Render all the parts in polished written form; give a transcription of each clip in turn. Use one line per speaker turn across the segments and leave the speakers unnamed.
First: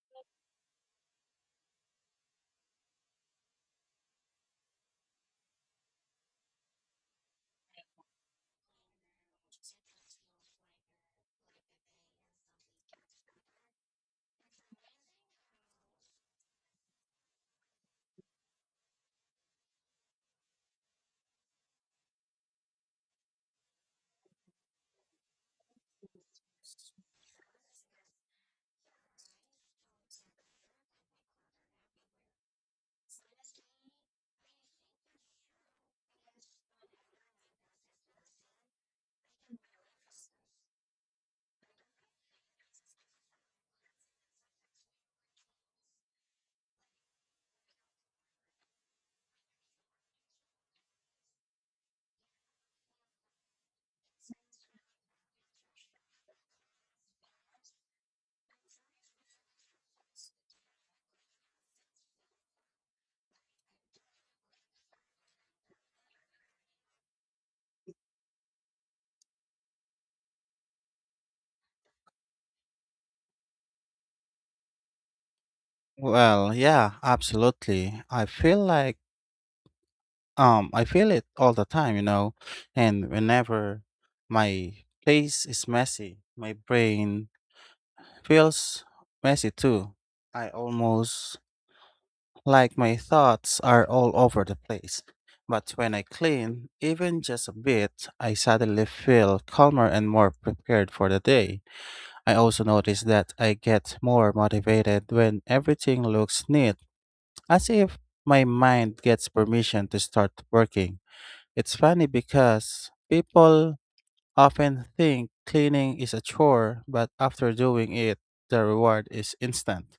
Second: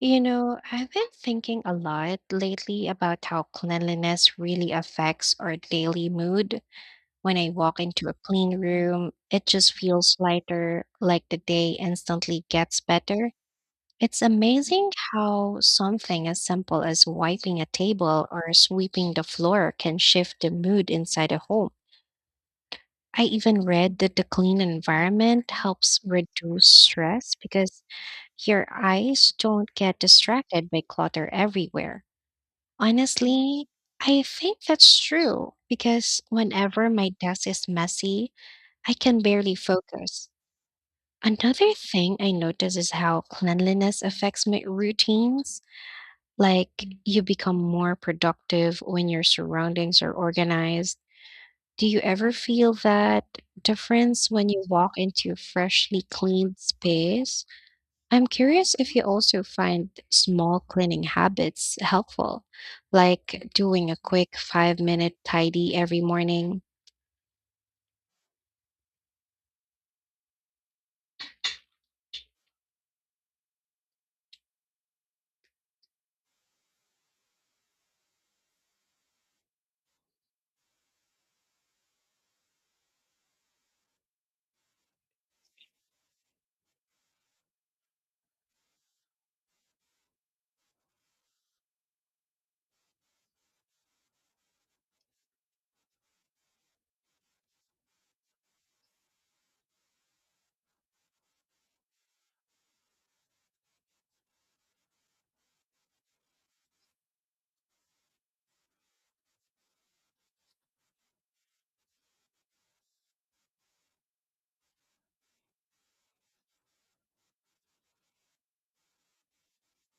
You know, I've been thinking a lot lately about how cleanliness really affects our daily mood. When I walk into a clean room, it just feels lighter, like the day instantly gets better. It's amazing how something as simple as wiping a table or sweeping the floor can shift the mood inside a home. I even read that the clean environment helps reduce stress because your eyes don't get distracted by clutter everywhere. Honestly, I think that's true because whenever my desk is messy, I can barely focus. Another thing I notice is how cleanliness affects my routines. Like, you become more productive when your surroundings are organized. Do you ever feel that difference when you walk into a freshly cleaned space? I'm curious if you also find small cleaning habits helpful, like doing a quick 5-minute tidy every morning.
Well, yeah, absolutely. I feel like I feel it all the time, you know, and whenever my place is messy, my brain feels messy too. I almost like my thoughts are all over the place. But when I clean, even just a bit, I suddenly feel calmer and more prepared for the day. I also notice that I get more motivated when everything looks neat as if my mind gets permission to start working. It's funny because people often think cleaning is a chore, but after doing it, the reward is instant.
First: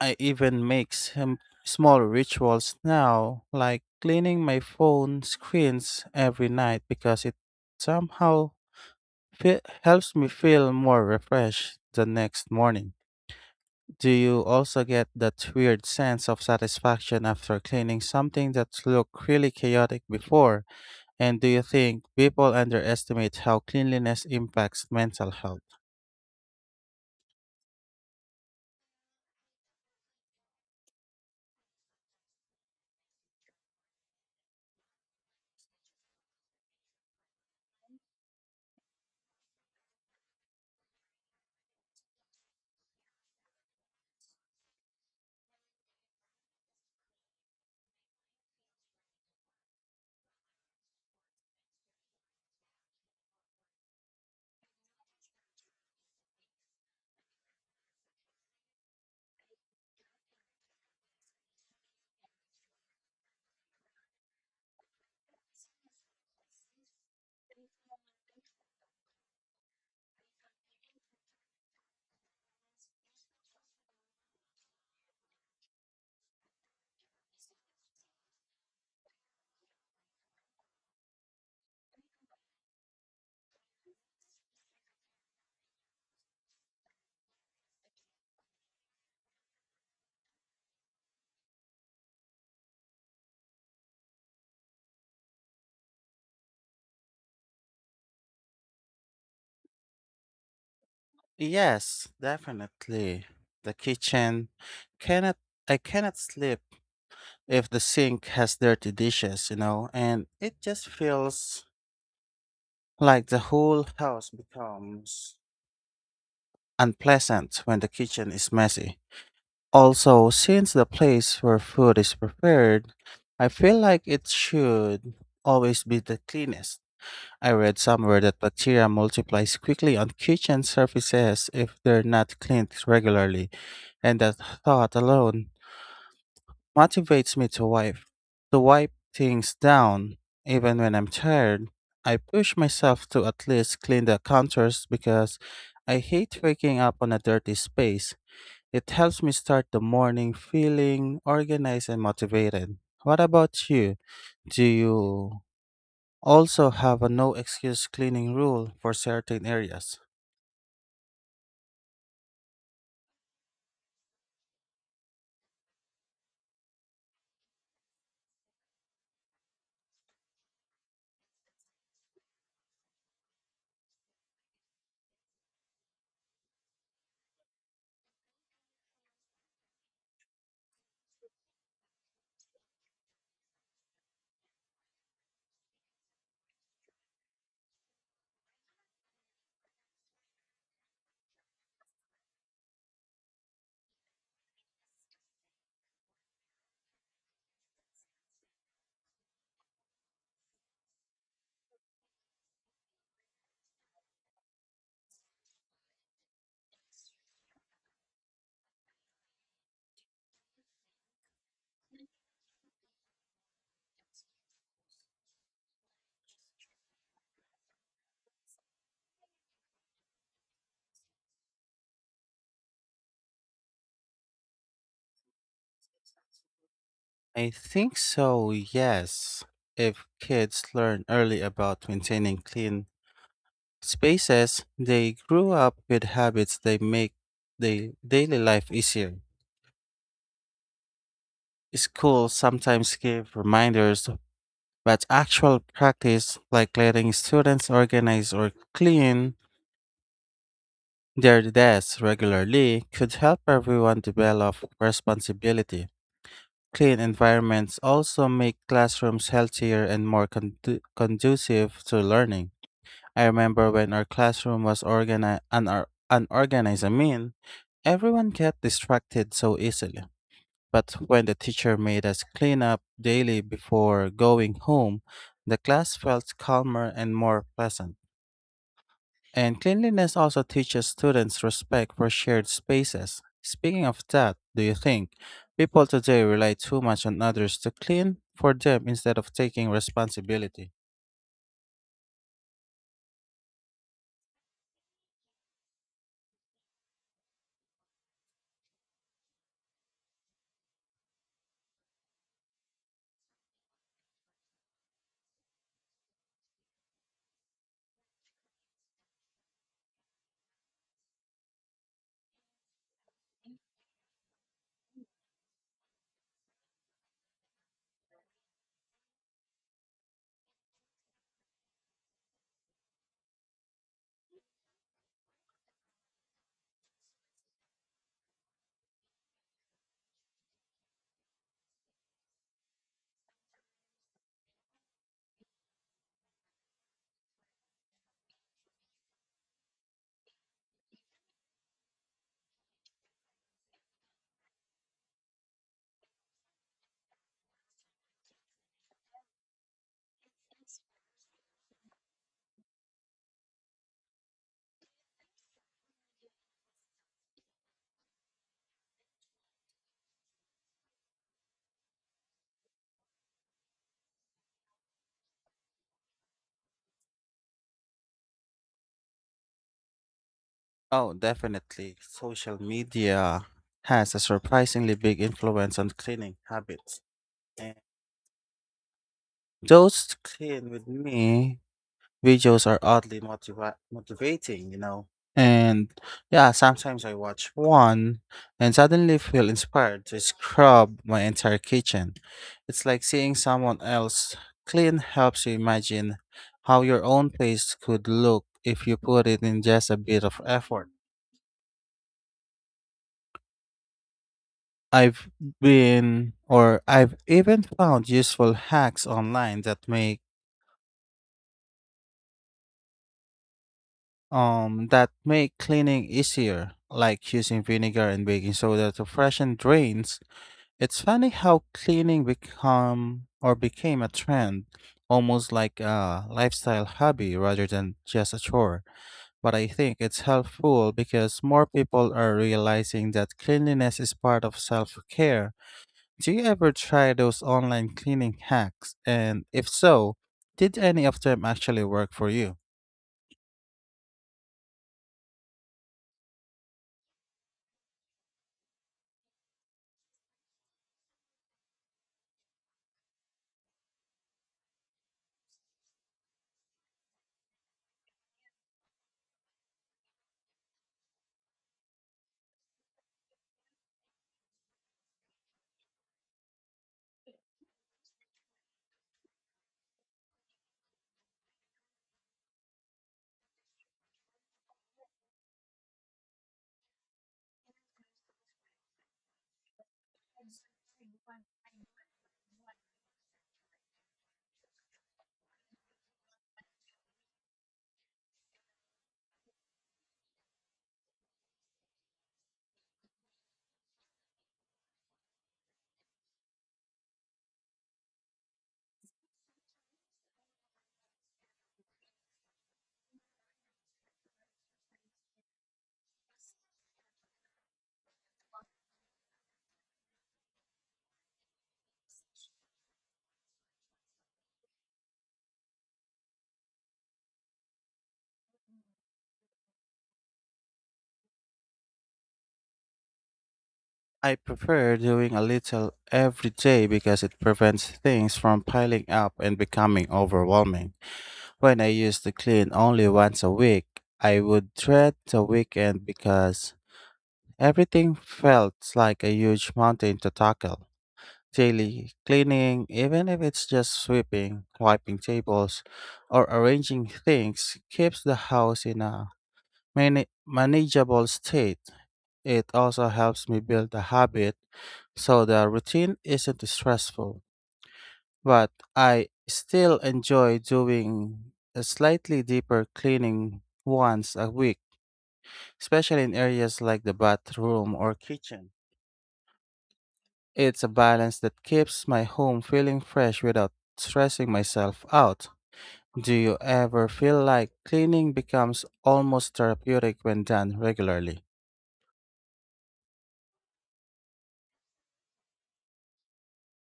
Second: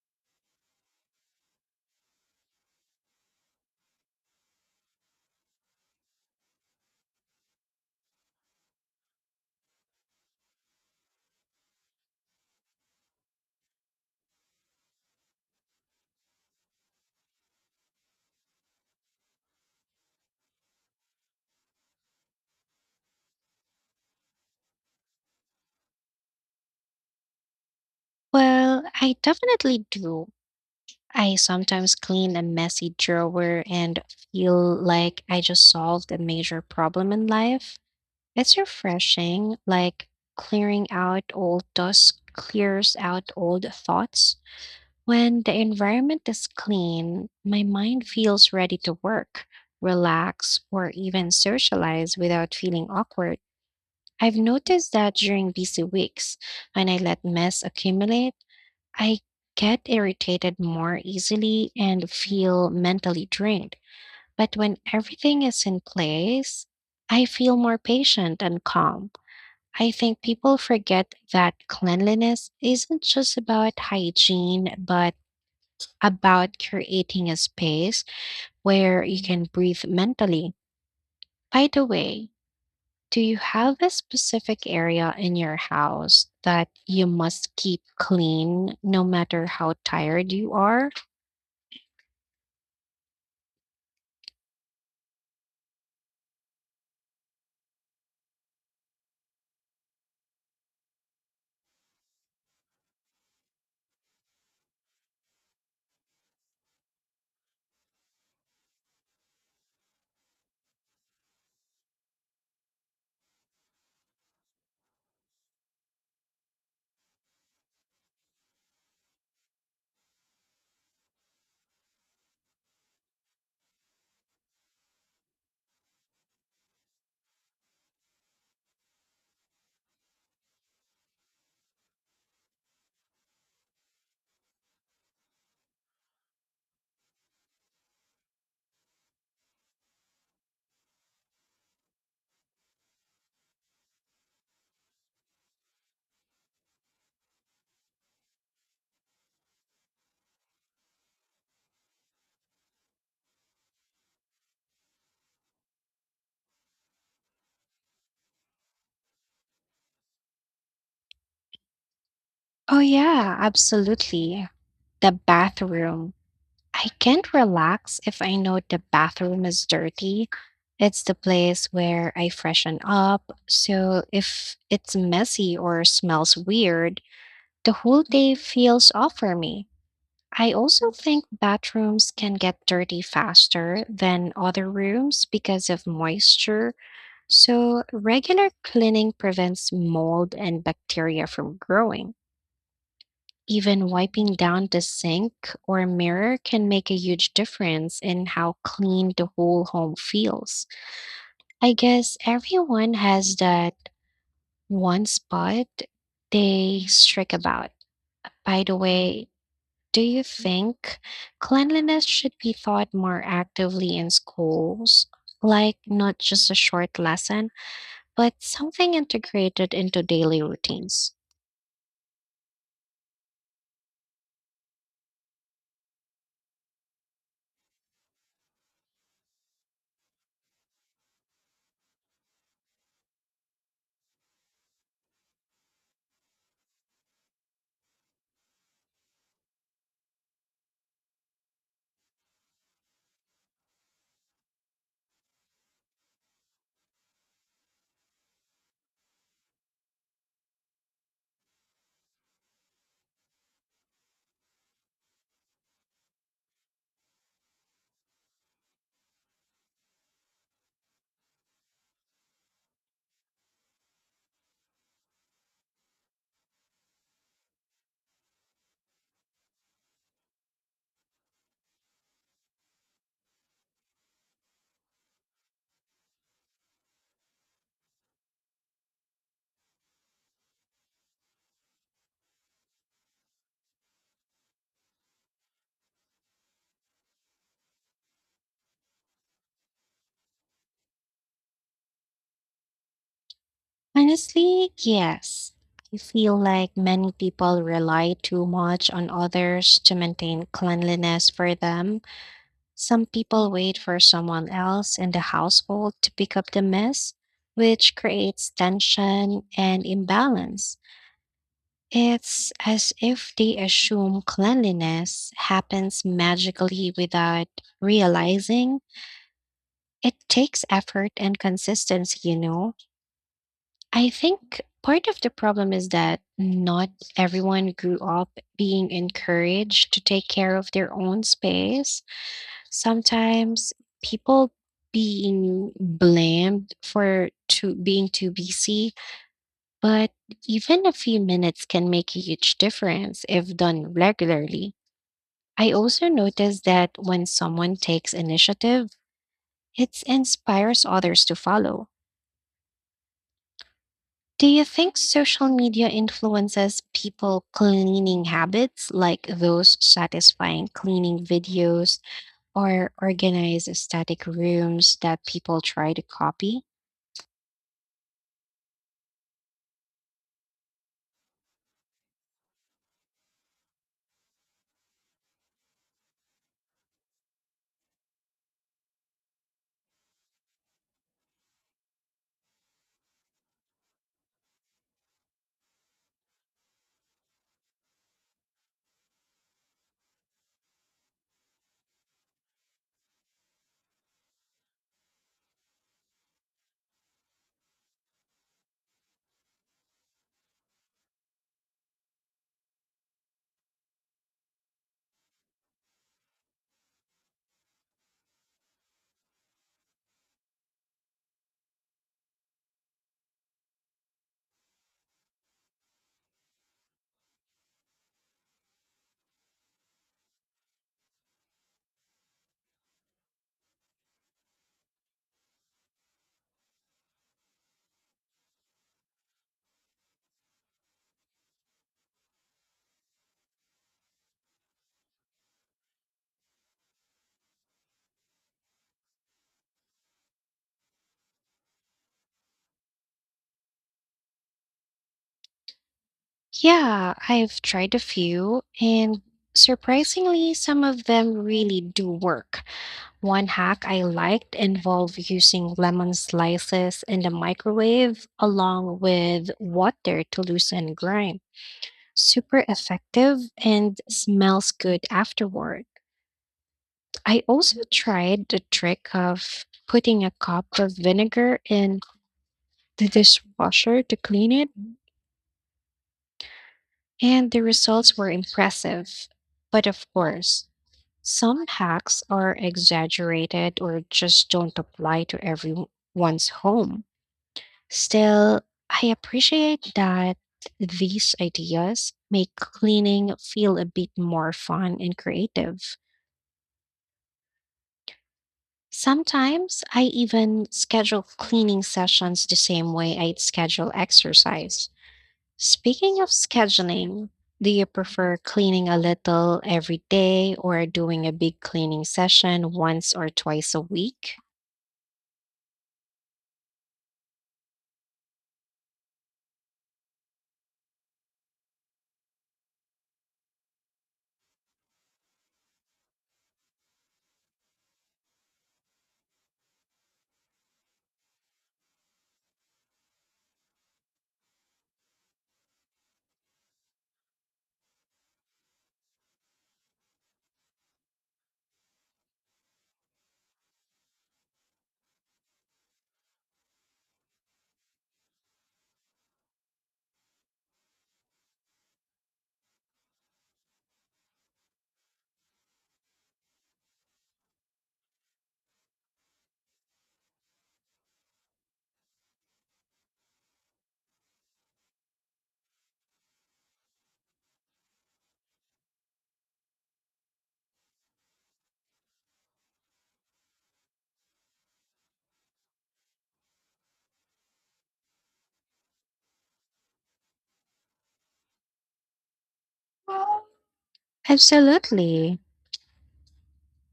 I even make some small rituals now, like cleaning my phone screens every night because it somehow helps me feel more refreshed the next morning. Do you also get that weird sense of satisfaction after cleaning something that looked really chaotic before? And do you think people underestimate how cleanliness impacts mental health?
Well, I definitely do. I sometimes clean a messy drawer and feel like I just solved a major problem in life. It's refreshing, like clearing out old dust clears out old thoughts. When the environment is clean, my mind feels ready to work, relax, or even socialize without feeling awkward. I've noticed that during busy weeks, when I let mess accumulate, I get irritated more easily and feel mentally drained. But when everything is in place, I feel more patient and calm. I think people forget that cleanliness isn't just about hygiene, but about creating a space where you can breathe mentally. By the way, do you have a specific area in your house that you must keep clean no matter how tired you are?
Yes, definitely. The kitchen cannot I cannot sleep if the sink has dirty dishes, you know, and it just feels like the whole house becomes unpleasant when the kitchen is messy. Also, since the place where food is prepared, I feel like it should always be the cleanest. I read somewhere that bacteria multiplies quickly on kitchen surfaces if they're not cleaned regularly, and that thought alone motivates me to wipe things down even when I'm tired. I push myself to at least clean the counters because I hate waking up on a dirty space. It helps me start the morning feeling organized and motivated. What about you? Do you also have a no excuse cleaning rule for certain areas?
Oh, yeah, absolutely. The bathroom. I can't relax if I know the bathroom is dirty. It's the place where I freshen up. So if it's messy or smells weird, the whole day feels off for me. I also think bathrooms can get dirty faster than other rooms because of moisture, so regular cleaning prevents mold and bacteria from growing. Even wiping down the sink or mirror can make a huge difference in how clean the whole home feels. I guess everyone has that one spot they strike about. By the way, do you think cleanliness should be taught more actively in schools? Like not just a short lesson, but something integrated into daily routines?
I think so, yes. If kids learn early about maintaining clean spaces, they grow up with habits they make their daily life easier. Schools sometimes give reminders, but actual practice, like letting students organize or clean, their deaths regularly could help everyone develop responsibility. Clean environments also make classrooms healthier and more conducive to learning. I remember when our classroom was unorganized, I mean, everyone get distracted so easily. But when the teacher made us clean up daily before going home, the class felt calmer and more pleasant. And cleanliness also teaches students respect for shared spaces. Speaking of that, do you think people today rely too much on others to clean for them instead of taking responsibility?
Honestly, yes. I feel like many people rely too much on others to maintain cleanliness for them. Some people wait for someone else in the household to pick up the mess, which creates tension and imbalance. It's as if they assume cleanliness happens magically without realizing it takes effort and consistency, you know. I think part of the problem is that not everyone grew up being encouraged to take care of their own space. Sometimes people being blamed for to being too busy. But even a few minutes can make a huge difference if done regularly. I also notice that when someone takes initiative, it inspires others to follow. Do you think social media influences people cleaning habits like those satisfying cleaning videos or organized static rooms that people try to copy?
Oh, definitely. Social media has a surprisingly big influence on cleaning habits. And those clean with me videos are oddly motivating, you know. And yeah, sometimes I watch one and suddenly feel inspired to scrub my entire kitchen. It's like seeing someone else clean helps you imagine how your own place could look if you put it in just a bit of effort. I've been, or I've even found useful hacks online that make cleaning easier, like using vinegar and baking soda to freshen drains. It's funny how cleaning become or became a trend, almost like a lifestyle hobby rather than just a chore. But I think it's helpful because more people are realizing that cleanliness is part of self-care. Do you ever try those online cleaning hacks? And if so, did any of them actually work for you?
Yeah, I've tried a few, and surprisingly, some of them really do work. One hack I liked involved using lemon slices in the microwave along with water to loosen grime. Super effective and smells good afterward. I also tried the trick of putting a cup of vinegar in the dishwasher to clean it, and the results were impressive. But of course, some hacks are exaggerated or just don't apply to everyone's home. Still, I appreciate that these ideas make cleaning feel a bit more fun and creative. Sometimes I even schedule cleaning sessions the same way I'd schedule exercise. Speaking of scheduling, do you prefer cleaning a little every day or doing a big cleaning session once or twice a week?
I prefer doing a little every day because it prevents things from piling up and becoming overwhelming. When I used to clean only once a week, I would dread the weekend because everything felt like a huge mountain to tackle. Daily cleaning, even if it's just sweeping, wiping tables, or arranging things, keeps the house in a manageable state. It also helps me build a habit so the routine isn't stressful, but I still enjoy doing a slightly deeper cleaning once a week, especially in areas like the bathroom or kitchen. It's a balance that keeps my home feeling fresh without stressing myself out. Do you ever feel like cleaning becomes almost therapeutic when done regularly?
Absolutely.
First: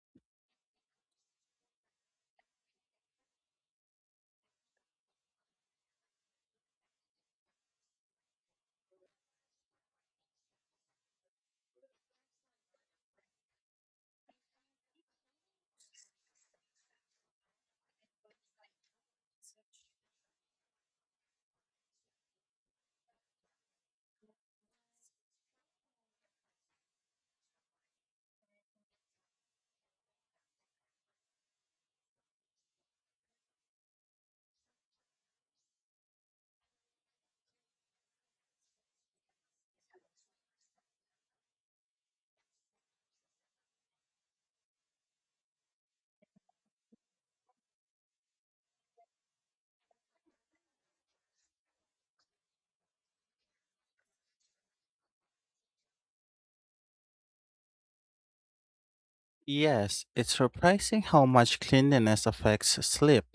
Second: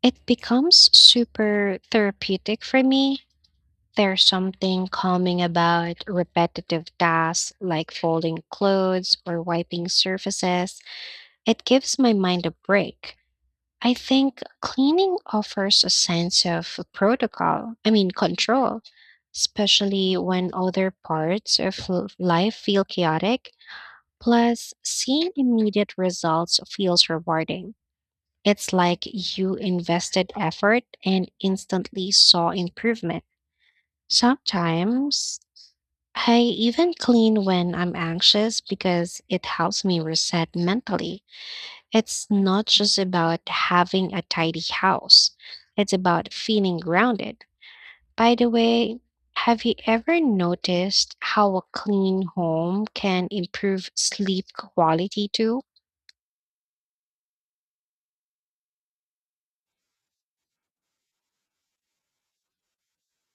It becomes super therapeutic for me. There's something calming about repetitive tasks like folding clothes or wiping surfaces. It gives my mind a break. I think cleaning offers a sense of protocol, I mean, control, especially when other parts of l- life feel chaotic. Plus, seeing immediate results feels rewarding. It's like you invested effort and instantly saw improvement. Sometimes I even clean when I'm anxious because it helps me reset mentally. It's not just about having a tidy house, it's about feeling grounded. By the way, have you ever noticed how a clean home can improve sleep quality too?
Yes, it's surprising how much cleanliness affects sleep.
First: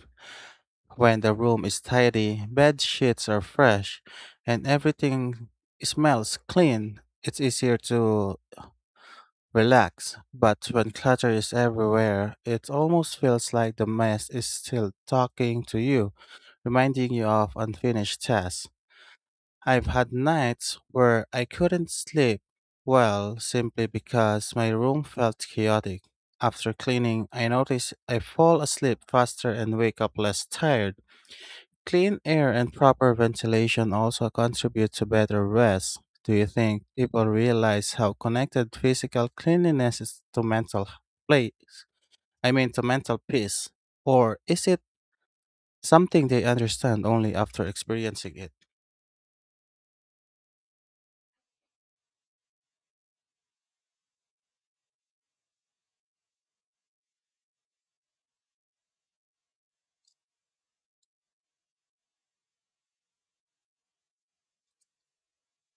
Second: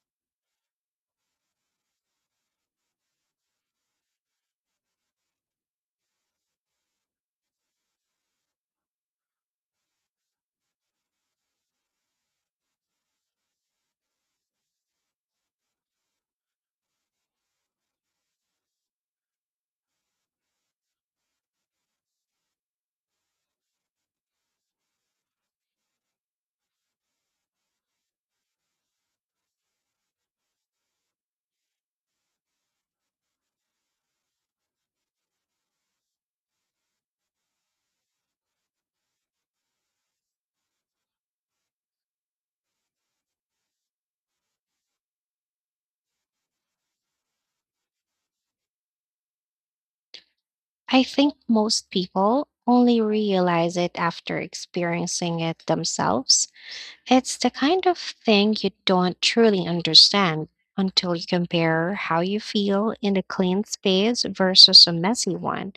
When the room is tidy, bed sheets are fresh, and everything smells clean, it's easier to relax. But when clutter is everywhere, it almost feels like the mess is still talking to you, reminding you of unfinished tasks. I've had nights where I couldn't sleep well simply because my room felt chaotic. After cleaning, I notice I fall asleep faster and wake up less tired. Clean air and proper ventilation also contribute to better rest. Do you think people realize how connected physical cleanliness is to mental h- place? I mean to mental peace? Or is it something they understand only after experiencing it?
I think most people only realize it after experiencing it themselves. It's the kind of thing you don't truly understand until you compare how you feel in a clean space versus a messy one.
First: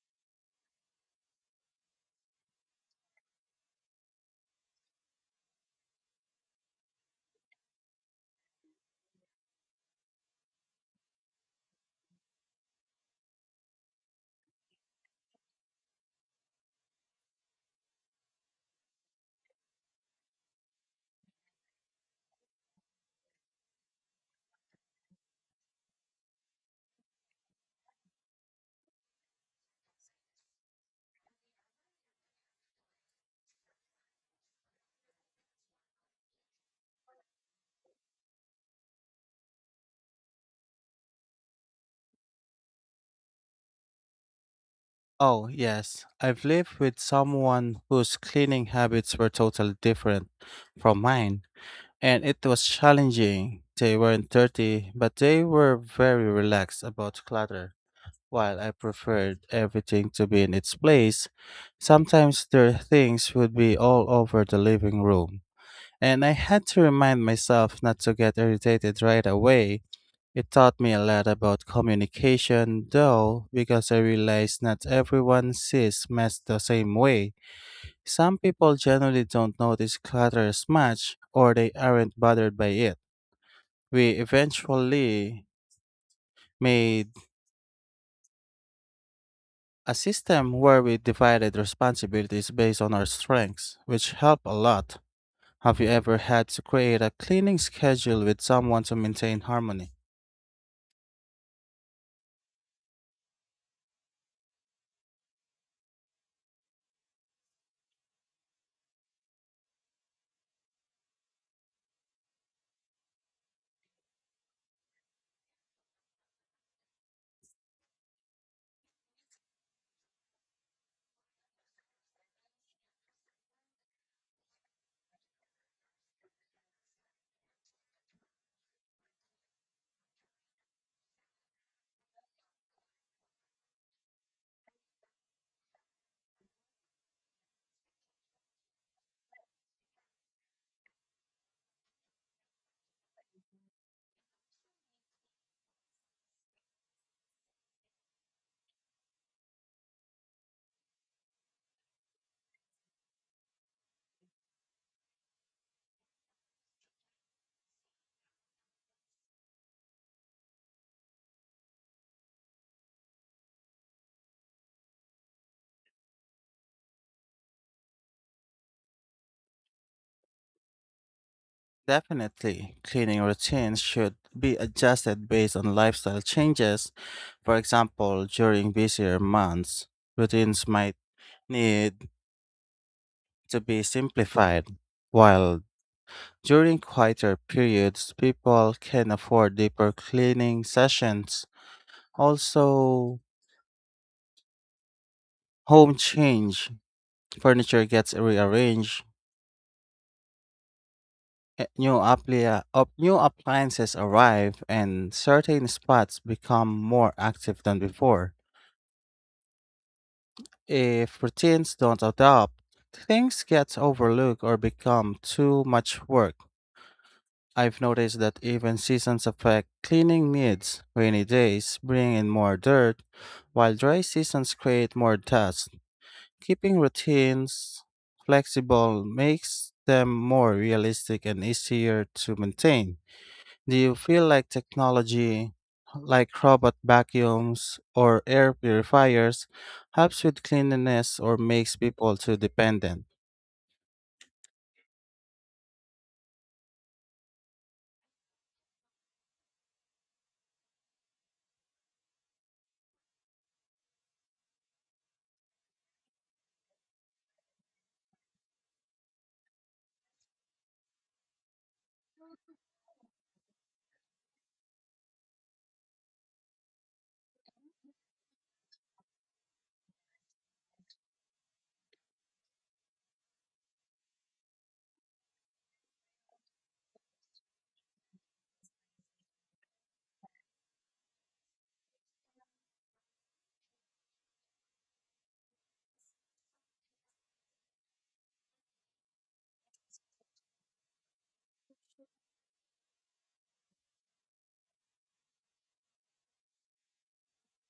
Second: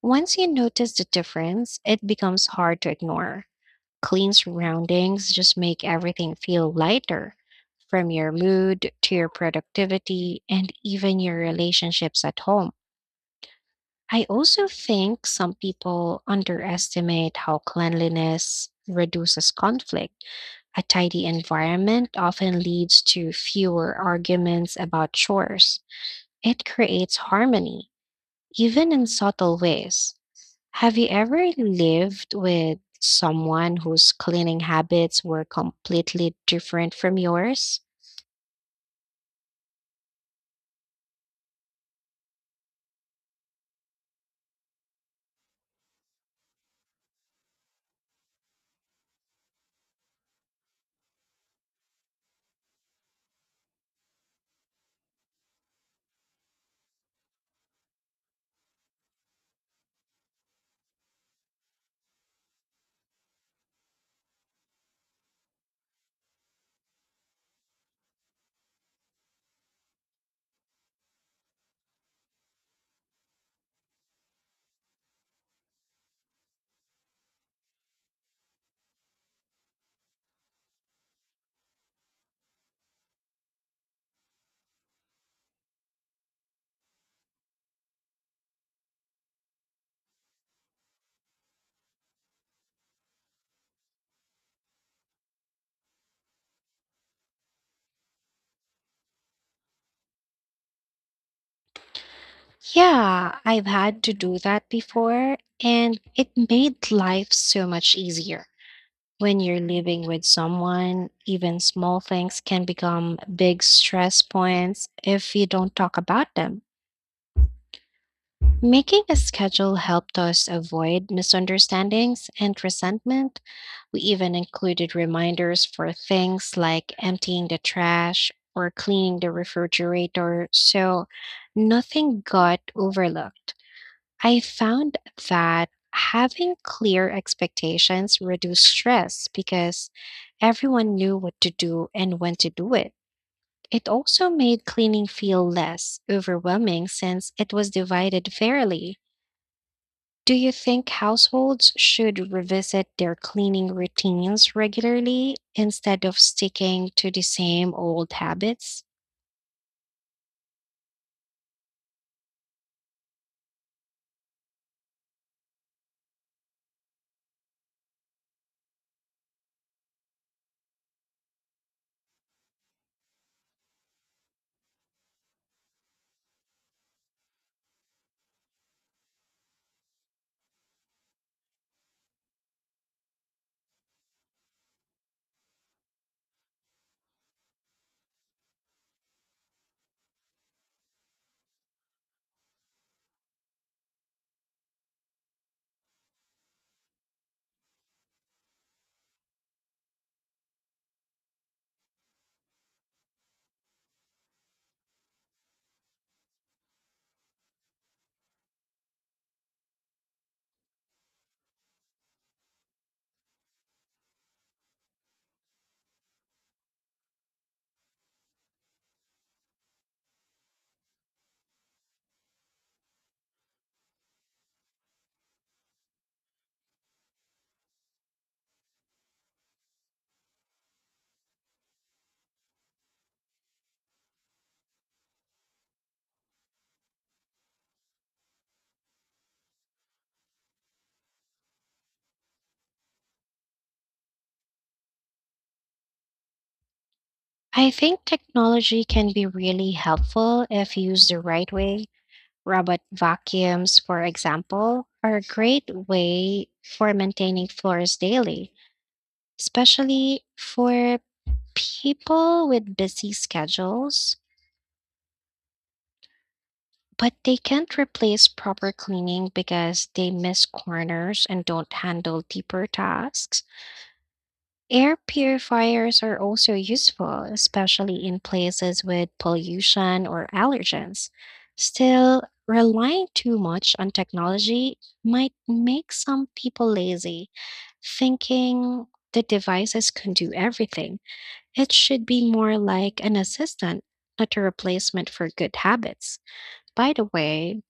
Once you notice the difference, it becomes hard to ignore. Clean surroundings just make everything feel lighter, from your mood to your productivity and even your relationships at home. I also think some people underestimate how cleanliness reduces conflict. A tidy environment often leads to fewer arguments about chores. It creates harmony, even in subtle ways. Have you ever lived with someone whose cleaning habits were completely different from yours?
Oh, yes. I've lived with someone whose cleaning habits were totally different from mine, and it was challenging. They weren't dirty, but they were very relaxed about clutter. While I preferred everything to be in its place, sometimes their things would be all over the living room, and I had to remind myself not to get irritated right away. It taught me a lot about communication, though, because I realized not everyone sees mess the same way. Some people generally don't notice clutter as much, or they aren't bothered by it. We eventually made a system where we divided responsibilities based on our strengths, which helped a lot. Have you ever had to create a cleaning schedule with someone to maintain harmony?
Yeah, I've had to do that before, and it made life so much easier. When you're living with someone, even small things can become big stress points if you don't talk about them. Making a schedule helped us avoid misunderstandings and resentment. We even included reminders for things like emptying the trash or cleaning the refrigerator, so nothing got overlooked. I found that having clear expectations reduced stress because everyone knew what to do and when to do it. It also made cleaning feel less overwhelming since it was divided fairly. Do you think households should revisit their cleaning routines regularly instead of sticking to the same old habits?
Definitely, cleaning routines should be adjusted based on lifestyle changes. For example, during busier months, routines might need to be simplified, while during quieter periods, people can afford deeper cleaning sessions. Also, home change, furniture gets rearranged, new, new appliances arrive, and certain spots become more active than before. If routines don't adapt, things get overlooked or become too much work. I've noticed that even seasons affect cleaning needs. Rainy days bring in more dirt, while dry seasons create more dust. Keeping routines flexible makes them more realistic and easier to maintain. Do you feel like technology, like robot vacuums or air purifiers, helps with cleanliness or makes people too dependent?
I think technology can be really helpful if used the right way. Robot vacuums, for example, are a great way for maintaining floors daily, especially for people with busy schedules. But they can't replace proper cleaning because they miss corners and don't handle deeper tasks. Air purifiers are also useful, especially in places with pollution or allergens. Still, relying too much on technology might make some people lazy, thinking the devices can do everything. It should be more like an assistant, not a replacement for good habits. By the way,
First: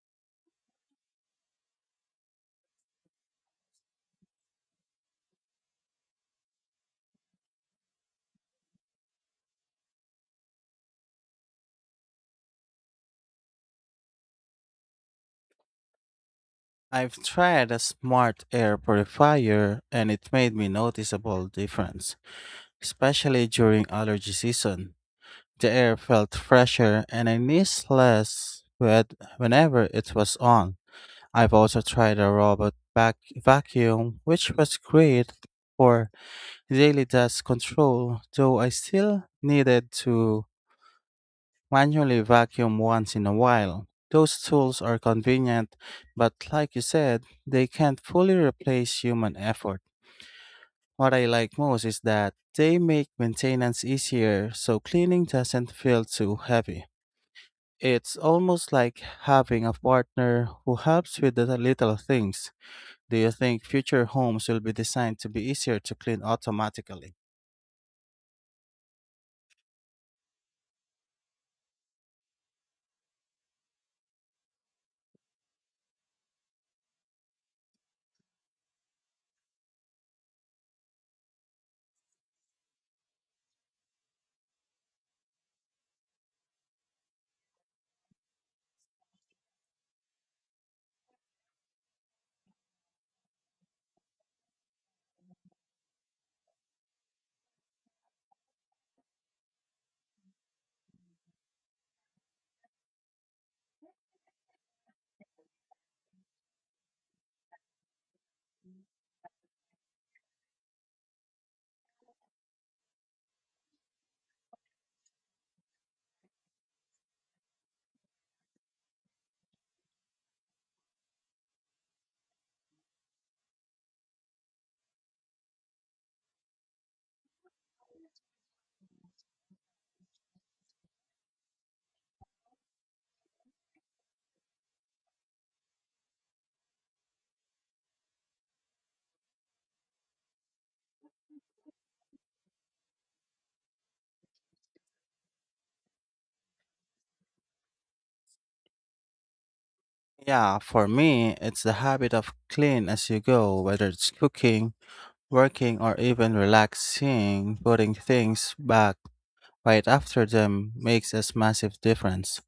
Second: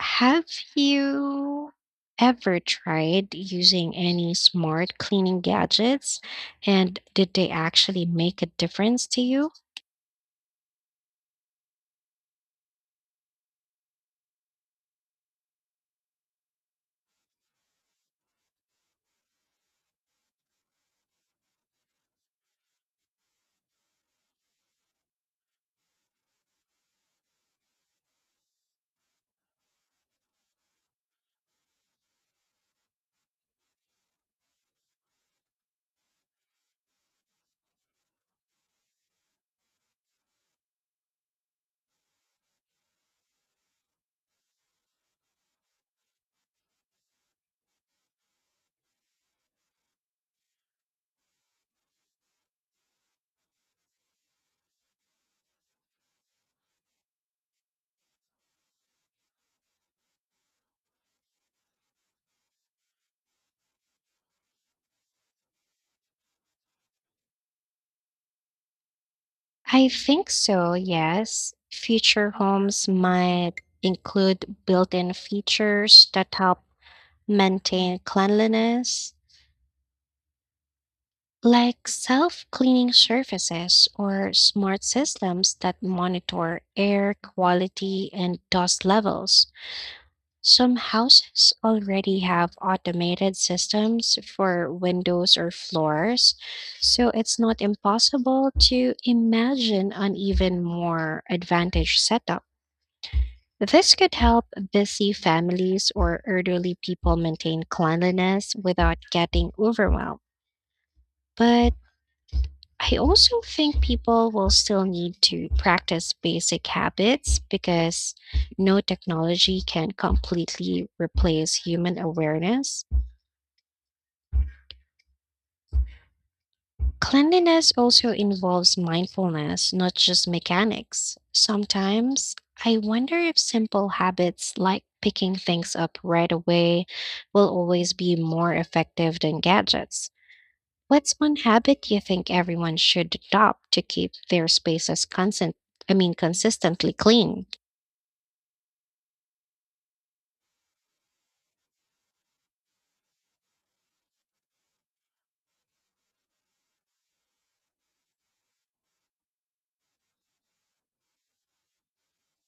have you ever tried using any smart cleaning gadgets? And did they actually make a difference to you?
I've tried a smart air purifier and it made me noticeable difference, especially during allergy season. The air felt fresher and I sneezed less wet whenever it was on. I've also tried a robot vacuum, which was great for daily dust control, though I still needed to manually vacuum once in a while. Those tools are convenient, but like you said, they can't fully replace human effort. What I like most is that they make maintenance easier so cleaning doesn't feel too heavy. It's almost like having a partner who helps with the little things. Do you think future homes will be designed to be easier to clean automatically?
I think so, yes. Future homes might include built in features that help maintain cleanliness, like self cleaning surfaces or smart systems that monitor air quality and dust levels. Some houses already have automated systems for windows or floors, so it's not impossible to imagine an even more advantaged setup. This could help busy families or elderly people maintain cleanliness without getting overwhelmed. But I also think people will still need to practice basic habits because no technology can completely replace human awareness. Cleanliness also involves mindfulness, not just mechanics. Sometimes I wonder if simple habits like picking things up right away will always be more effective than gadgets. What's one habit you think everyone should adopt to keep their spaces constant, I mean consistently clean?
Yeah, for me, it's the habit of clean as you go, whether it's cooking, working, or even relaxing, putting things back right after them makes a massive difference.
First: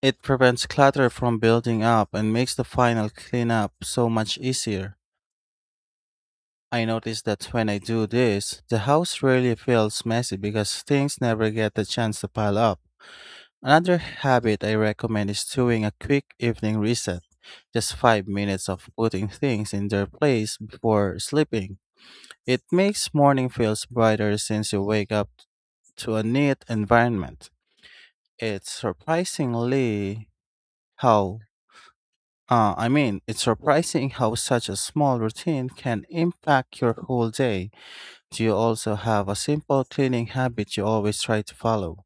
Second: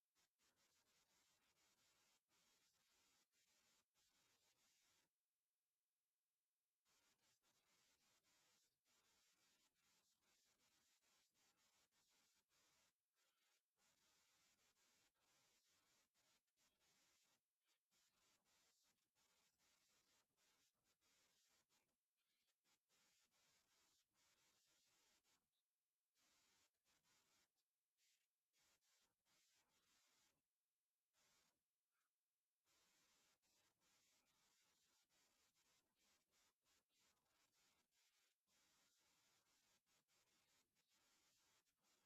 It prevents clutter from building up and makes the final cleanup so much easier. I notice that when I do this, the house rarely feels messy because things never get the chance to pile up. Another habit I recommend is doing a quick evening reset, just 5 minutes of putting things in their place before sleeping. It makes morning feels brighter since you wake up to a neat environment. It's surprisingly how it's surprising how such a small routine can impact your whole day. Do you also have a simple cleaning habit you always try to follow?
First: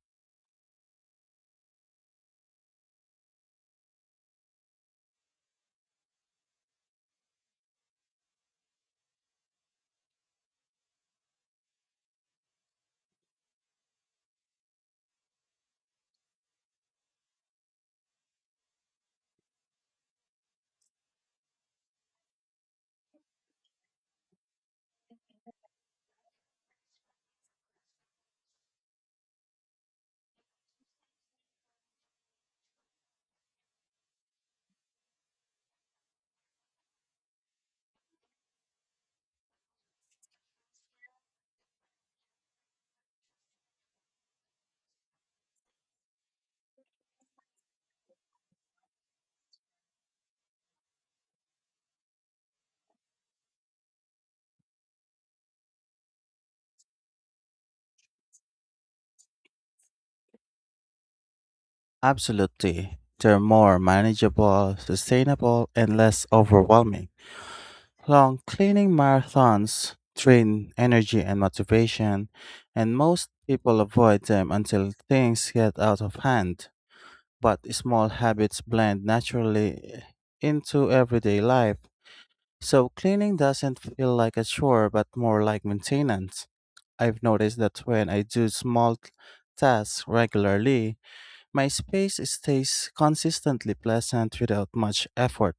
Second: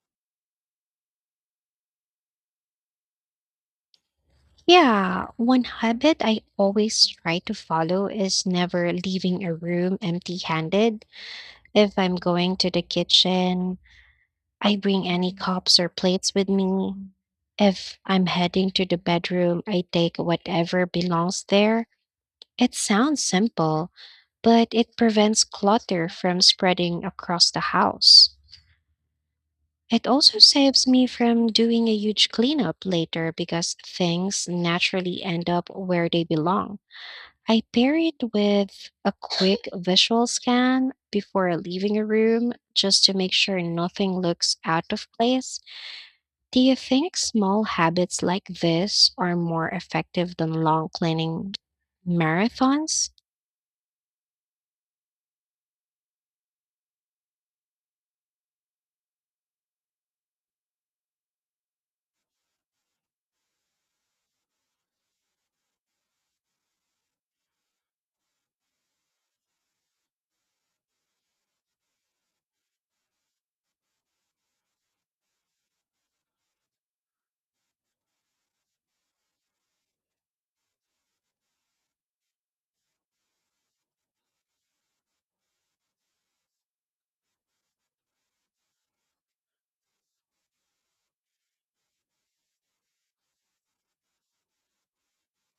Yeah, one habit I always try to follow is never leaving a room empty-handed. If I'm going to the kitchen, I bring any cups or plates with me. If I'm heading to the bedroom, I take whatever belongs there. It sounds simple, but it prevents clutter from spreading across the house. It also saves me from doing a huge cleanup later because things naturally end up where they belong. I pair it with a quick visual scan before leaving a room just to make sure nothing looks out of place. Do you think small habits like this are more effective than long cleaning marathons?
Absolutely. They're more manageable, sustainable, and less overwhelming. Long cleaning marathons drain energy and motivation, and most people avoid them until things get out of hand. But small habits blend naturally into everyday life, so cleaning doesn't feel like a chore but more like maintenance. I've noticed that when I do small tasks regularly, my space stays consistently pleasant without much effort.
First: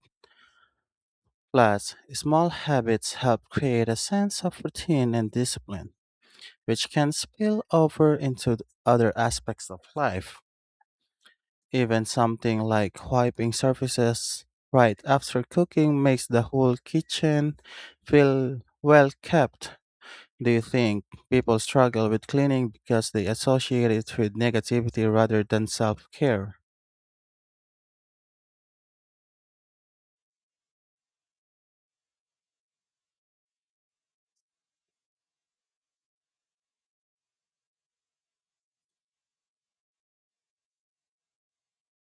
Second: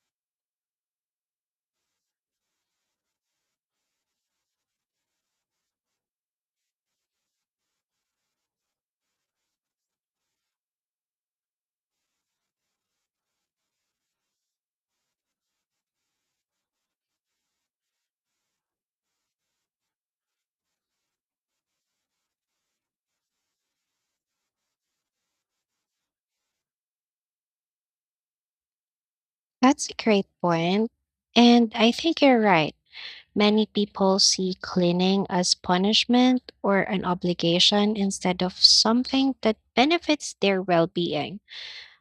Plus, small habits help create a sense of routine and discipline, which can spill over into other aspects of life. Even something like wiping surfaces right after cooking makes the whole kitchen feel well kept. Do you think people struggle with cleaning because they associate it with negativity rather than self care?
That's a great point. And I think you're right. Many people see cleaning as punishment or an obligation instead of something that benefits their well being.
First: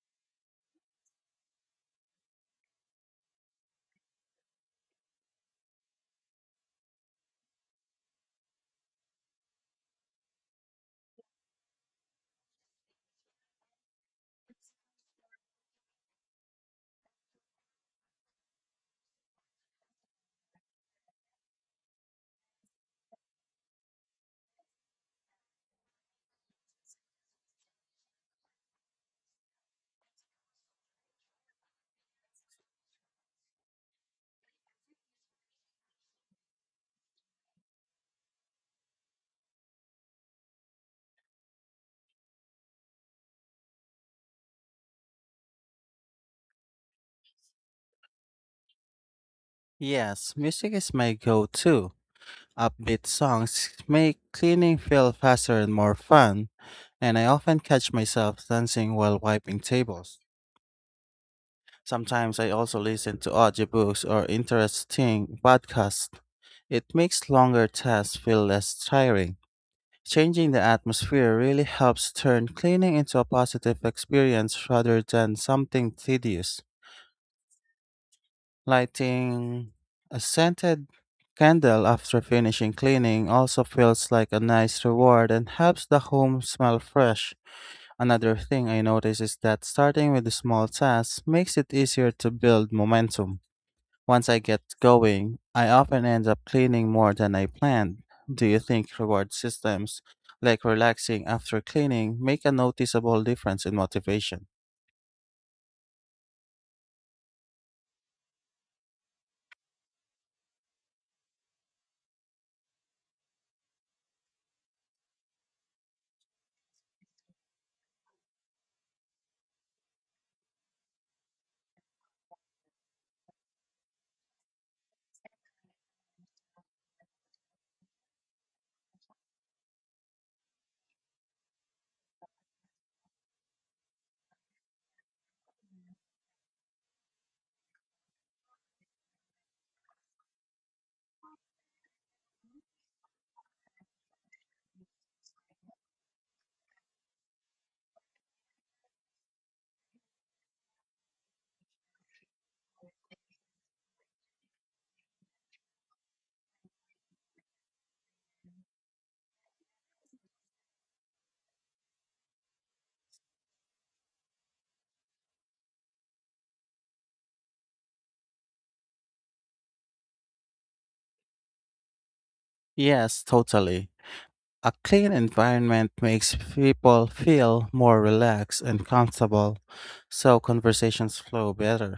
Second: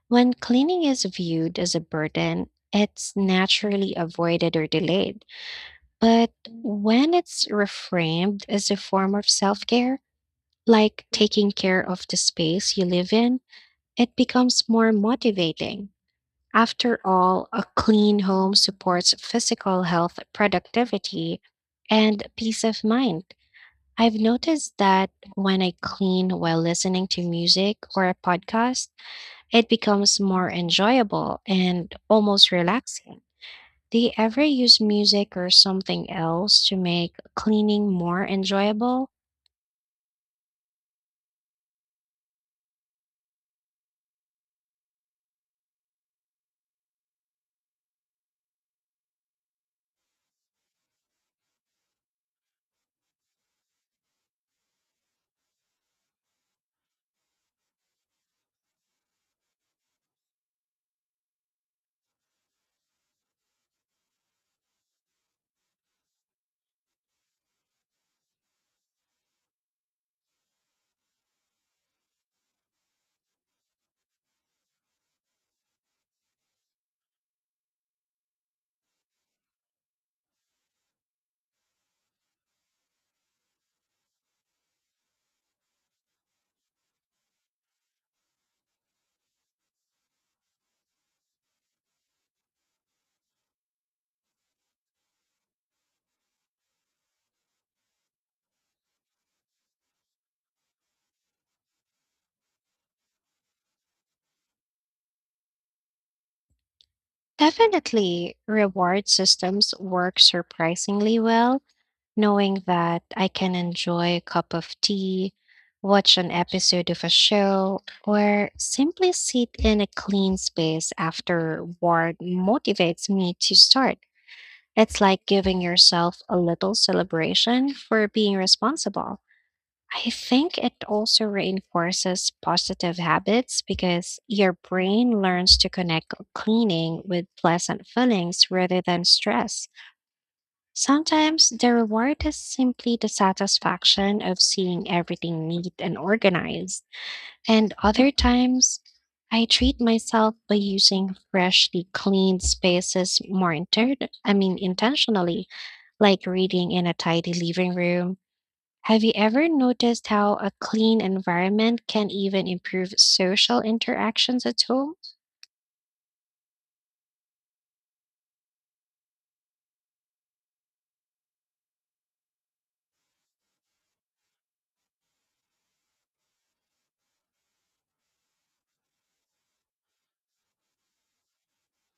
When cleaning is viewed as a burden, it's naturally avoided or delayed. But when it's reframed as a form of self care, like taking care of the space you live in, it becomes more motivating. After all, a clean home supports physical health, productivity, and peace of mind. I've noticed that when I clean while listening to music or a podcast, it becomes more enjoyable and almost relaxing. Do you ever use music or something else to make cleaning more enjoyable?
Yes, music is my go to. Upbeat songs make cleaning feel faster and more fun, and I often catch myself dancing while wiping tables. Sometimes I also listen to audiobooks or interesting podcasts. It makes longer tasks feel less tiring. Changing the atmosphere really helps turn cleaning into a positive experience rather than something tedious. Lighting a scented candle after finishing cleaning also feels like a nice reward and helps the home smell fresh. Another thing I notice is that starting with small tasks makes it easier to build momentum. Once I get going, I often end up cleaning more than I planned. Do you think reward systems, like relaxing after cleaning, make a noticeable difference in motivation?
Definitely, reward systems work surprisingly well. Knowing that I can enjoy a cup of tea, watch an episode of a show, or simply sit in a clean space after work motivates me to start. It's like giving yourself a little celebration for being responsible. I think it also reinforces positive habits because your brain learns to connect cleaning with pleasant feelings rather than stress. Sometimes the reward is simply the satisfaction of seeing everything neat and organized. And other times, I treat myself by using freshly cleaned spaces more I mean intentionally, like reading in a tidy living room. Have you ever noticed how a clean environment can even improve social interactions at home?
Yes, totally. A clean environment makes people feel more relaxed and comfortable, so conversations flow better.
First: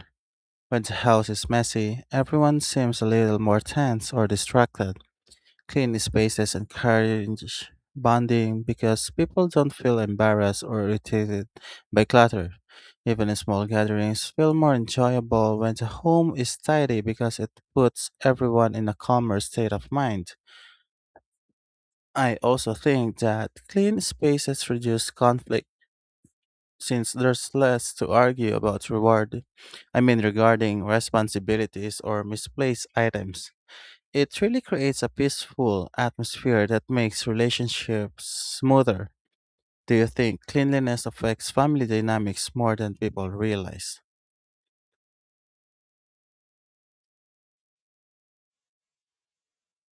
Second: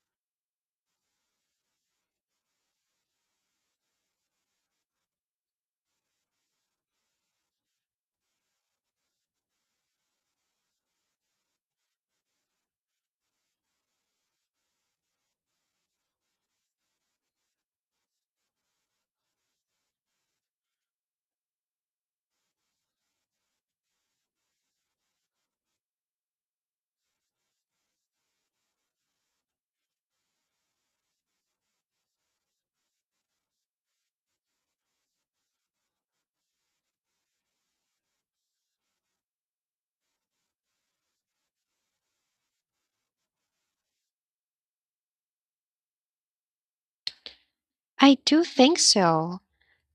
When the house is messy, everyone seems a little more tense or distracted. Clean spaces encourage bonding because people don't feel embarrassed or irritated by clutter. Even small gatherings feel more enjoyable when the home is tidy because it puts everyone in a calmer state of mind. I also think that clean spaces reduce conflict since there's less to argue about reward, I mean regarding responsibilities or misplaced items. It really creates a peaceful atmosphere that makes relationships smoother. Do you think cleanliness affects family dynamics more than people realize?
I do think so.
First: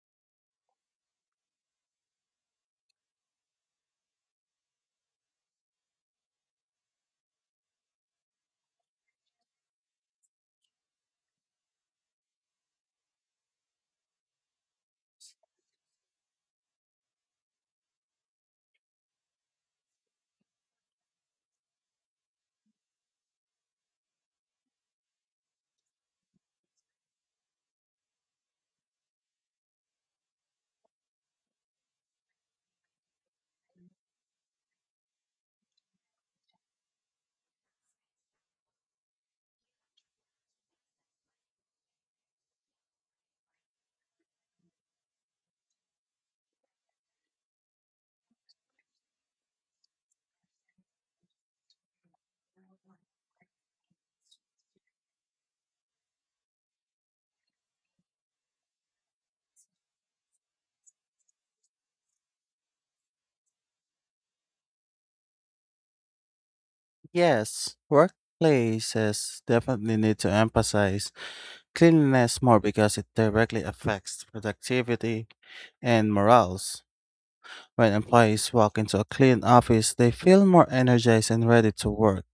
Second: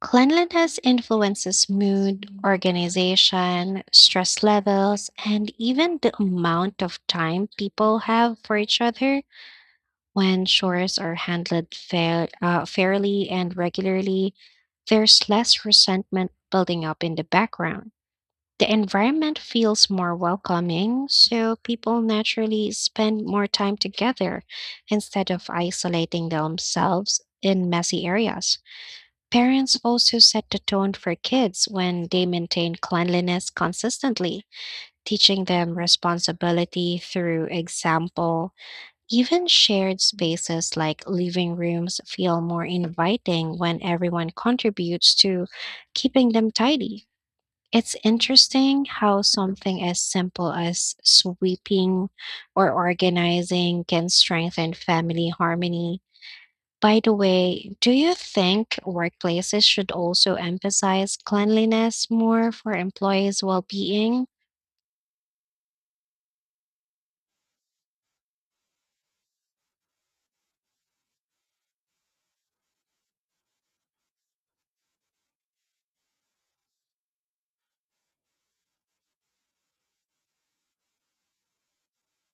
Cleanliness influences mood, organization, stress levels, and even the amount of time people have for each other. When chores are handled fairly and regularly, there's less resentment building up in the background. The environment feels more welcoming, so people naturally spend more time together instead of isolating themselves in messy areas. Parents also set the tone for kids when they maintain cleanliness consistently, teaching them responsibility through example. Even shared spaces like living rooms feel more inviting when everyone contributes to keeping them tidy. It's interesting how something as simple as sweeping or organizing can strengthen family harmony. By the way, do you think workplaces should also emphasize cleanliness more for employees' well being?
Yes, workplaces definitely need to emphasize cleanliness more because it directly affects productivity and morale. When employees walk into a clean office, they feel more energized and ready to work.